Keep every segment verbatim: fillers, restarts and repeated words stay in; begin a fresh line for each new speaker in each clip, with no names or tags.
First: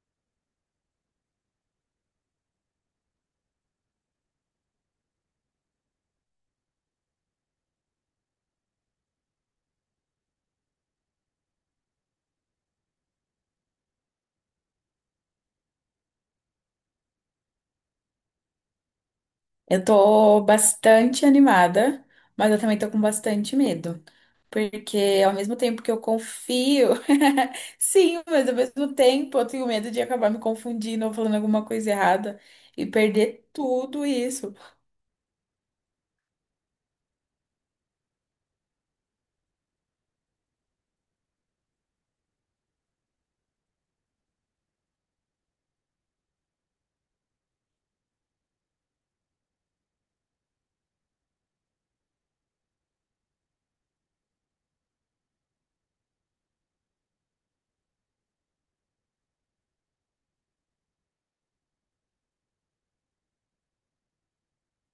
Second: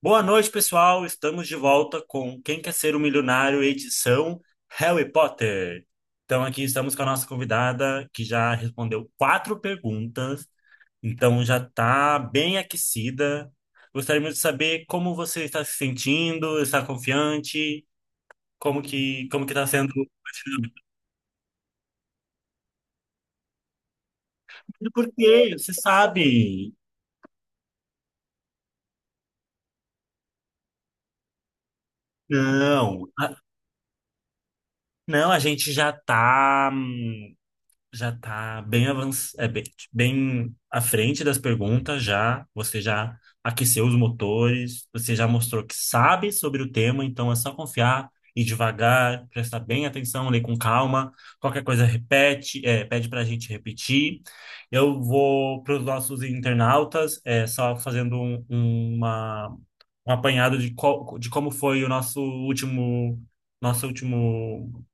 Boa noite, pessoal. Estamos de volta com Quem Quer Ser um Milionário, edição Harry Potter. Então, aqui estamos com a nossa convidada, que já respondeu quatro perguntas, então já está bem aquecida. Gostaríamos de saber como você está se sentindo, está confiante, como que como que está
Eu
sendo
tô
esse momento.
bastante animada, mas eu também tô com bastante medo.
Por
Porque ao
quê?
mesmo
Você
tempo que eu
sabe?
confio, sim, mas ao mesmo tempo eu tenho medo de acabar me confundindo ou falando alguma coisa errada e
Não,
perder tudo isso.
não, a gente já está. Já está bem avanç... é, bem, bem à frente das perguntas já. Você já aqueceu os motores, você já mostrou que sabe sobre o tema, então é só confiar, ir devagar, prestar bem atenção, ler com calma. Qualquer coisa repete, é, pede para a gente repetir. Eu vou para os nossos internautas, é, só fazendo um, uma, um apanhado de, co... de como foi o nosso último, nosso último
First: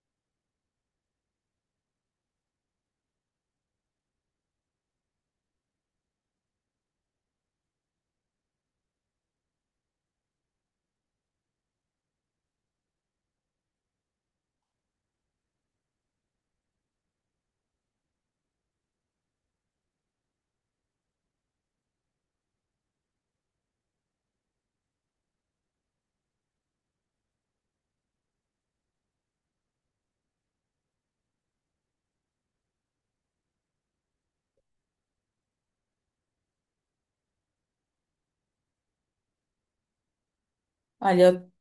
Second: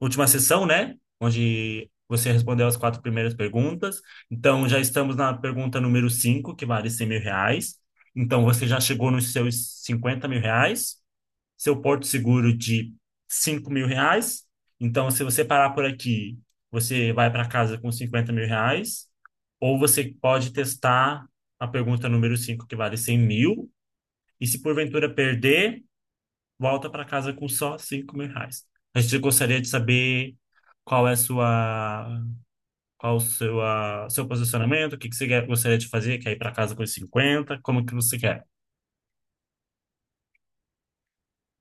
última sessão, né? Onde você respondeu as quatro primeiras perguntas. Então, já estamos na pergunta número cinco, que vale cem mil reais. Então, você já chegou nos seus cinquenta mil reais, seu porto seguro de cinco mil reais. Então, se você parar por aqui, você vai para casa com cinquenta mil reais. Ou você pode testar a pergunta número cinco, que vale cem mil. E se porventura perder, volta para casa com só cinco mil reais. A gente gostaria de saber qual é a sua, qual o seu, a- seu posicionamento, o que que você quer- gostaria de fazer, quer ir para casa com os cinquenta, como que você quer?
Olha, eu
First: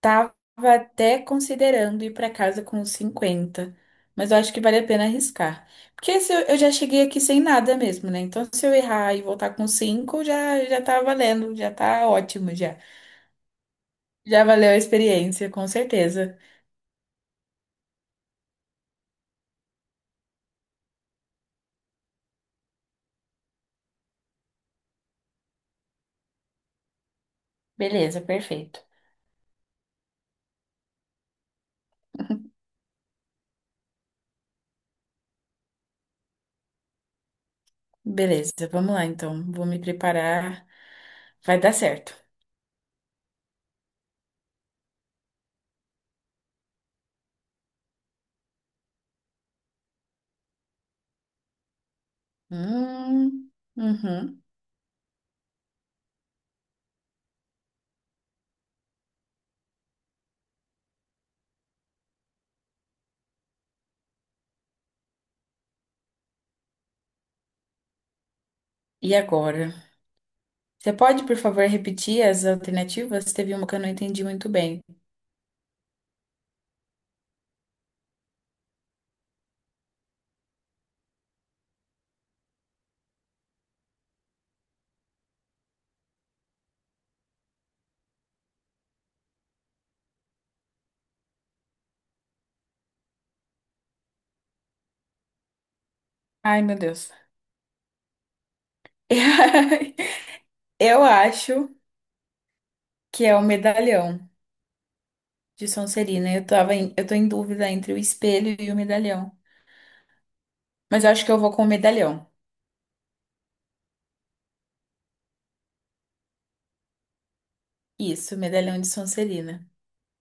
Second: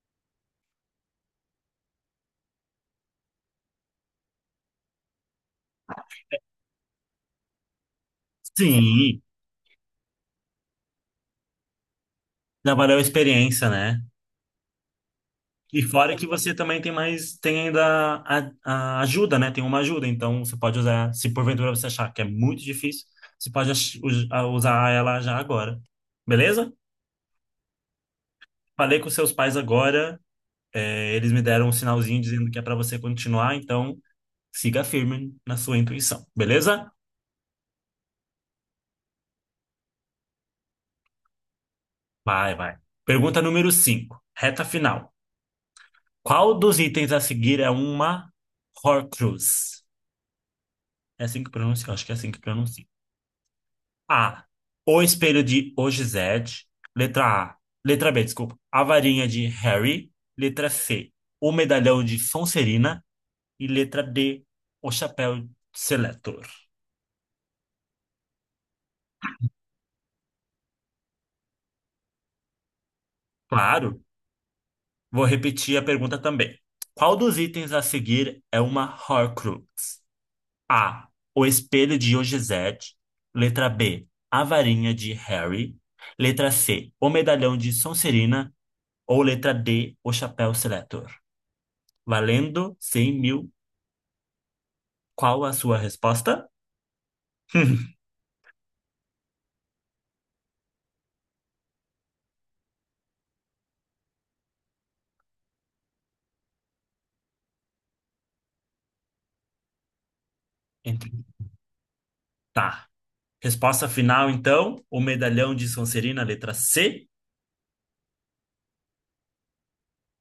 tava até considerando ir pra casa com os cinquenta, mas eu acho que vale a pena arriscar. Porque se eu, eu já cheguei aqui sem nada mesmo, né? Então se eu errar
Sim,
e voltar com cinco, já, já tá valendo, já tá ótimo.
já valeu a experiência, né?
Já valeu a experiência, com
E fora que
certeza.
você também tem mais, tem ainda a, a ajuda, né? Tem uma ajuda, então você pode usar, se porventura você achar que é muito difícil, você pode ach- us- a- usar ela já agora. Beleza?
Beleza, perfeito.
Falei com seus pais agora. É, eles me deram um sinalzinho dizendo que é para você continuar, então siga firme na sua intuição, beleza?
Beleza, vamos lá então. Vou me preparar. Vai dar certo.
Vai, vai. Pergunta número cinco. Reta final. Qual dos itens a seguir é uma Horcrux? É assim que pronuncia? Eu acho que é assim que pronuncia.
Hum, uhum.
A. O espelho de Ogized. Letra A. Letra B, desculpa. A varinha de Harry. Letra C. O medalhão de Sonserina. E letra D. O chapéu de Seletor.
E agora? Você pode, por favor, repetir as alternativas? Teve uma que eu não
Claro.
entendi muito bem.
Vou repetir a pergunta também. Qual dos itens a seguir é uma Horcrux? A. O espelho de Ogizete. Letra B. A varinha de Harry. Letra C. O medalhão de Sonserina. Ou letra D. O chapéu seletor. Valendo cem mil. Qual a sua resposta?
Ai, meu Deus. Eu acho que é o medalhão de Sonserina. Eu tava em, eu tô em dúvida entre o espelho e o medalhão. Mas
Entre-
eu acho que eu vou com o medalhão.
Tá. Resposta final, então. O medalhão de Sonserina, letra C.
Isso, medalhão de Sonserina.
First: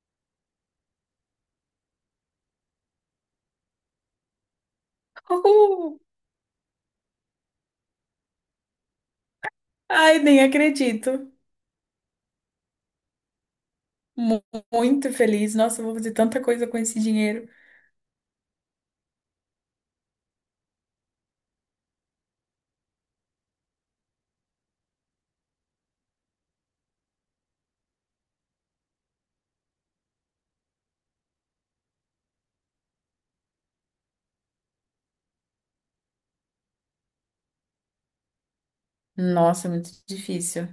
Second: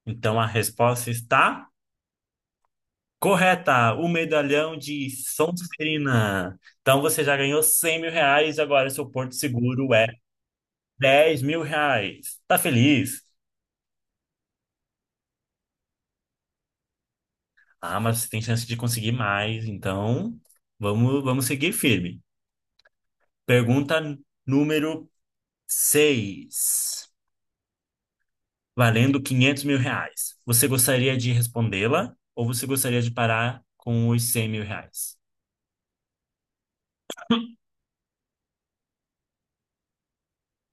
Então a resposta está correta, o medalhão de
Uhul!
Sonserina. Então você já ganhou cem mil reais, agora seu porto seguro é
Ai, nem acredito.
dez mil reais. Tá feliz?
Mu- Muito feliz. Nossa, eu vou fazer tanta coisa com esse dinheiro.
Ah, mas você tem chance de conseguir mais, então vamos, vamos seguir firme. Pergunta número seis, valendo quinhentos mil reais. Você gostaria de respondê-la ou você gostaria de parar com os cem mil reais?
Nossa, é muito difícil.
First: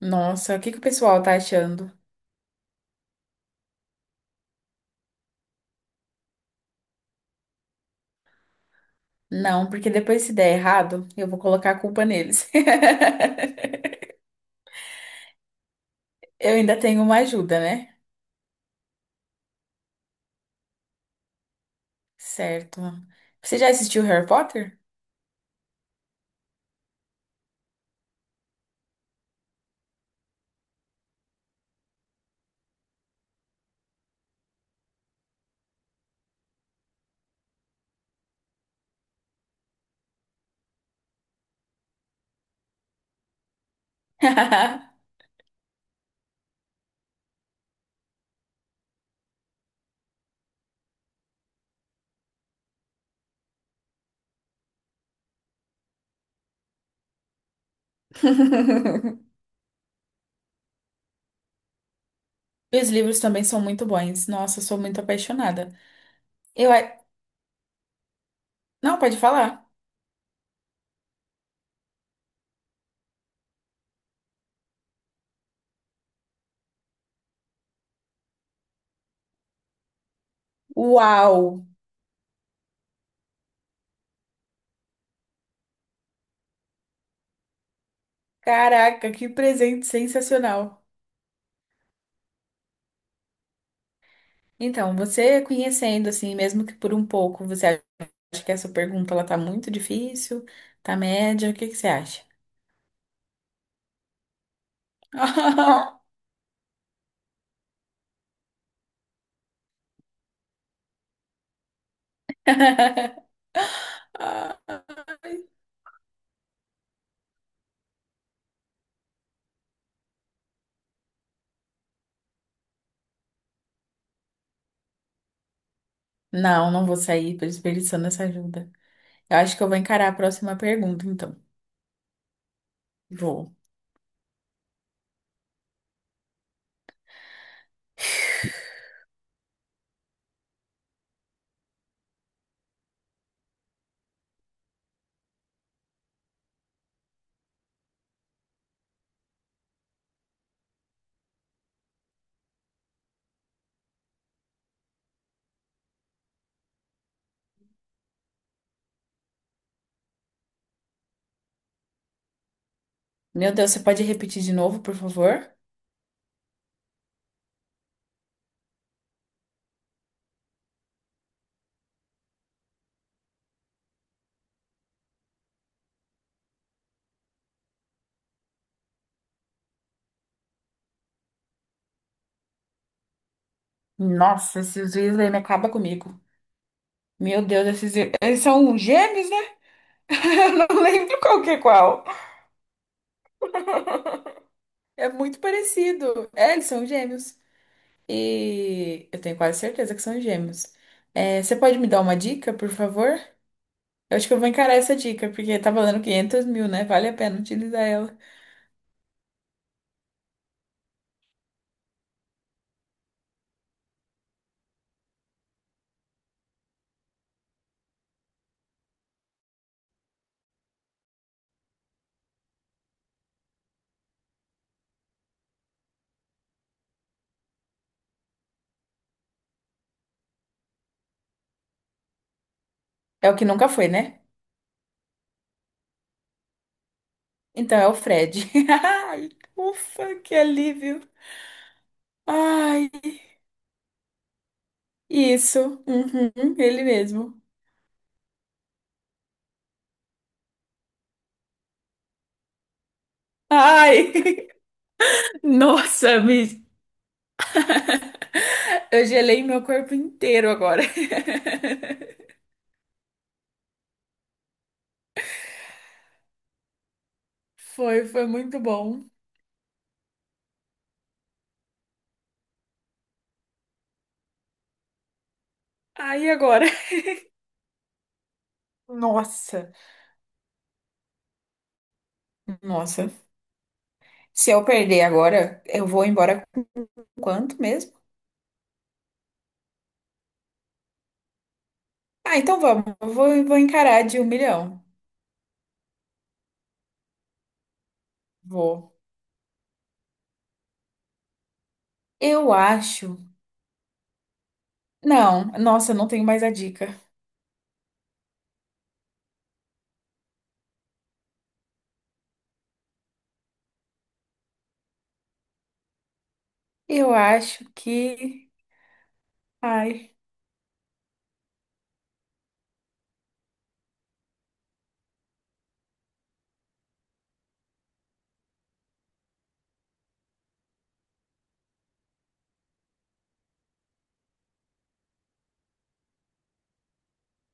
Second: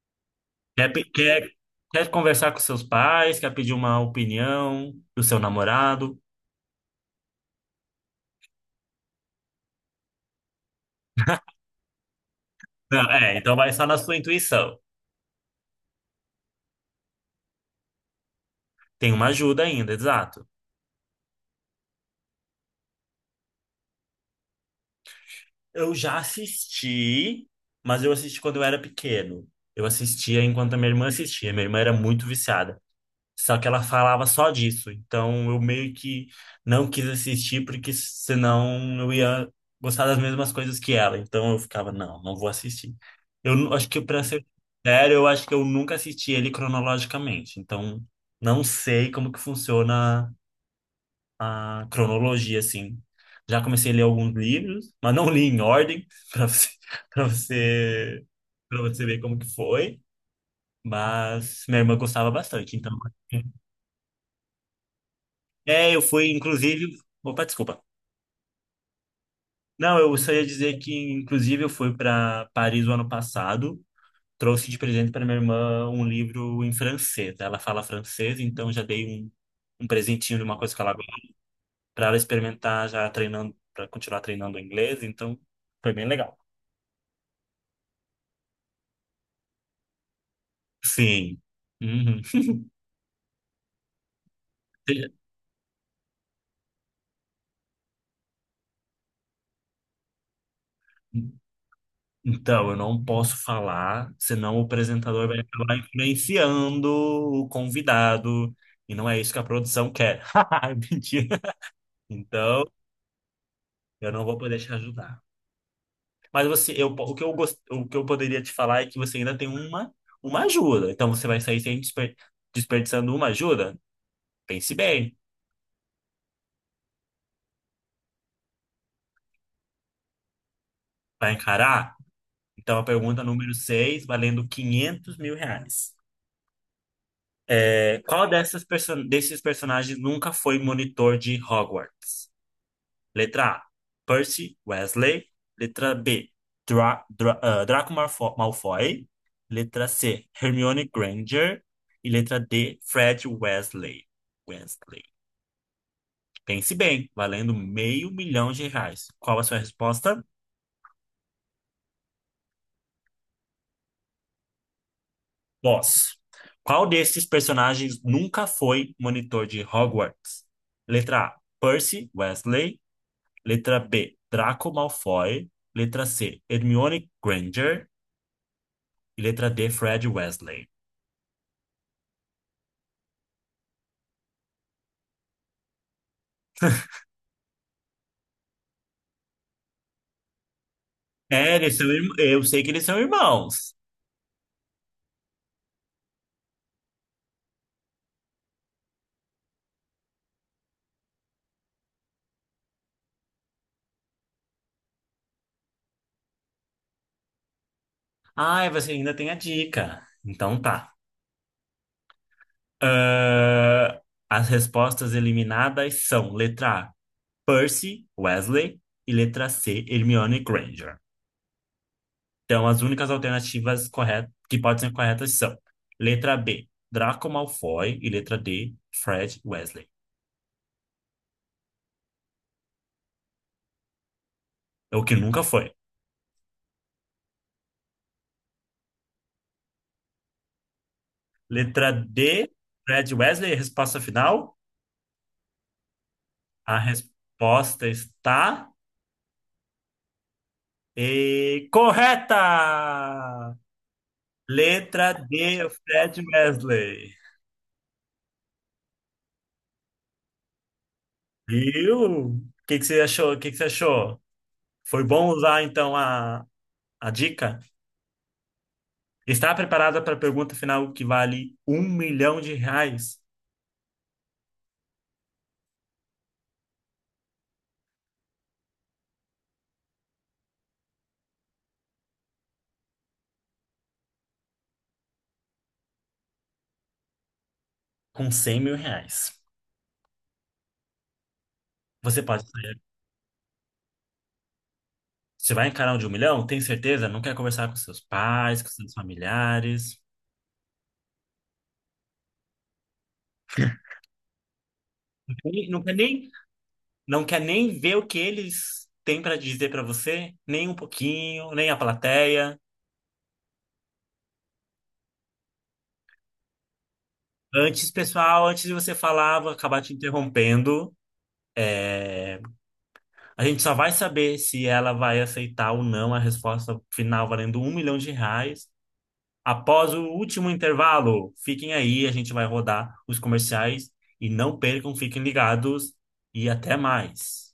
Nossa, o que que o
Quer, pe-
pessoal tá
quer,
achando?
quer conversar com seus pais? Quer pedir uma opinião do seu namorado?
Não, porque depois se der errado, eu vou colocar a culpa neles.
Não, é, então vai só na sua intuição.
Eu ainda tenho uma ajuda, né?
Tem uma ajuda ainda, exato.
Certo. Você já assistiu Harry Potter?
Eu já assisti, mas eu assisti quando eu era pequeno. Eu assistia enquanto a minha irmã assistia. Minha irmã era muito viciada. Só que ela falava só disso. Então eu meio que não quis assistir, porque senão eu ia gostar das mesmas coisas que ela. Então eu ficava, não, não vou assistir. Eu nu- acho que, pra ser sério, eu acho que eu nunca assisti ele cronologicamente. Então não sei como que funciona a cronologia, assim. Já comecei a ler alguns livros, mas não li em ordem, para você, para você, para você ver como que foi. Mas minha irmã gostava bastante,
E os
então.
livros também são muito bons. Nossa, eu sou muito apaixonada.
É, eu fui,
Eu.
inclusive.
a-
Opa, desculpa.
Não, pode falar.
Não, eu só ia dizer que, inclusive, eu fui para Paris o ano passado. Trouxe de presente para minha irmã um livro em francês. Ela fala francês, então já dei um, um presentinho de uma coisa que ela gosta
Uau!
para ela experimentar, já treinando, para continuar treinando o inglês. Então, foi bem legal.
Caraca, que presente sensacional!
Sim. Uhum.
Então,
E-
você conhecendo assim, mesmo que por um pouco, você acha que essa pergunta ela tá muito difícil, tá média, o que que você acha?
Então, eu não posso falar, senão o apresentador vai acabar influenciando o convidado. E não é isso que a produção quer. Mentira. Então, eu não vou poder te ajudar. Mas você, eu, o que eu gost, o que eu poderia te falar é que você ainda tem uma, uma ajuda. Então você vai sair sem desper- desperdiçando uma ajuda? Pense bem,
Não, não vou sair desperdiçando essa ajuda. Eu acho que eu vou encarar a próxima pergunta,
vai
então.
encarar? Então a pergunta
Vou.
número seis, valendo quinhentos mil reais. É, qual dessas perso desses personagens nunca foi monitor de Hogwarts? Letra A, Percy Wesley. Letra B, Dra Dra ah, Draco Malfo- Malfoy. Letra C, Hermione Granger. E letra D, Fred Wesley. Wesley. Pense bem, valendo meio milhão de reais. Qual a sua resposta?
Meu Deus, você pode repetir de novo, por favor?
Boss. Qual desses personagens nunca foi monitor de Hogwarts? Letra A, Percy Wesley. Letra B, Draco Malfoy. Letra C, Hermione Granger. E letra D, Fred Wesley.
Nossa, esses Weasley me acaba comigo. Meu Deus, esses... eles são gêmeos, né? Eu não lembro qual que
É,
é
eles são,
qual.
irm- eu sei que eles são irmãos.
É muito parecido. É, eles são gêmeos. E eu tenho quase certeza que são gêmeos. É, você pode me dar uma dica, por favor? Eu acho que eu vou encarar essa dica, porque tá valendo quinhentos mil, né? Vale a pena utilizar ela.
Ai, você ainda tem a dica. Então tá. Ah, as respostas eliminadas são letra A, Percy Wesley e letra C, Hermione Granger. Então as únicas alternativas corretas que podem ser corretas são letra B, Draco Malfoy e letra D, Fred Wesley.
É o que nunca foi, né?
É o que nunca foi.
Então é o Fred. Ai, ufa, que alívio.
Letra D,
Ai,
Fred Wesley, resposta final.
isso. Uhum,
A
ele mesmo.
resposta está E correta!
Ai,
Letra D,
nossa,
Fred
me...
Wesley.
eu gelei meu corpo inteiro agora.
Viu? O que que você achou? O que que você achou? Foi bom usar então a, a dica?
Foi, foi muito bom.
Está preparada para a pergunta final que vale um milhão de reais
Ai, e agora? Nossa, nossa. Se eu perder agora, eu vou embora com quanto mesmo?
com cem mil reais? Você
Ah,
pode
então
sair.
vamos. Eu vou, vou encarar de um milhão.
Você vai encarar um de um milhão? Tem certeza? Não quer conversar com seus pais, com seus
Vou.
familiares?
Eu acho. Não,
Nem- Não
nossa,
quer
eu não tenho
nem,
mais a dica.
não quer nem ver o que eles têm para dizer para você? Nem um pouquinho, nem a plateia.
Eu acho
Antes,
que.
pessoal, antes de você falar, vou acabar te
Ai.
interrompendo. A gente só vai saber se ela vai aceitar ou não a resposta final valendo um milhão de reais após o último intervalo. Fiquem aí, a gente vai rodar os comerciais e não percam, fiquem ligados e até mais.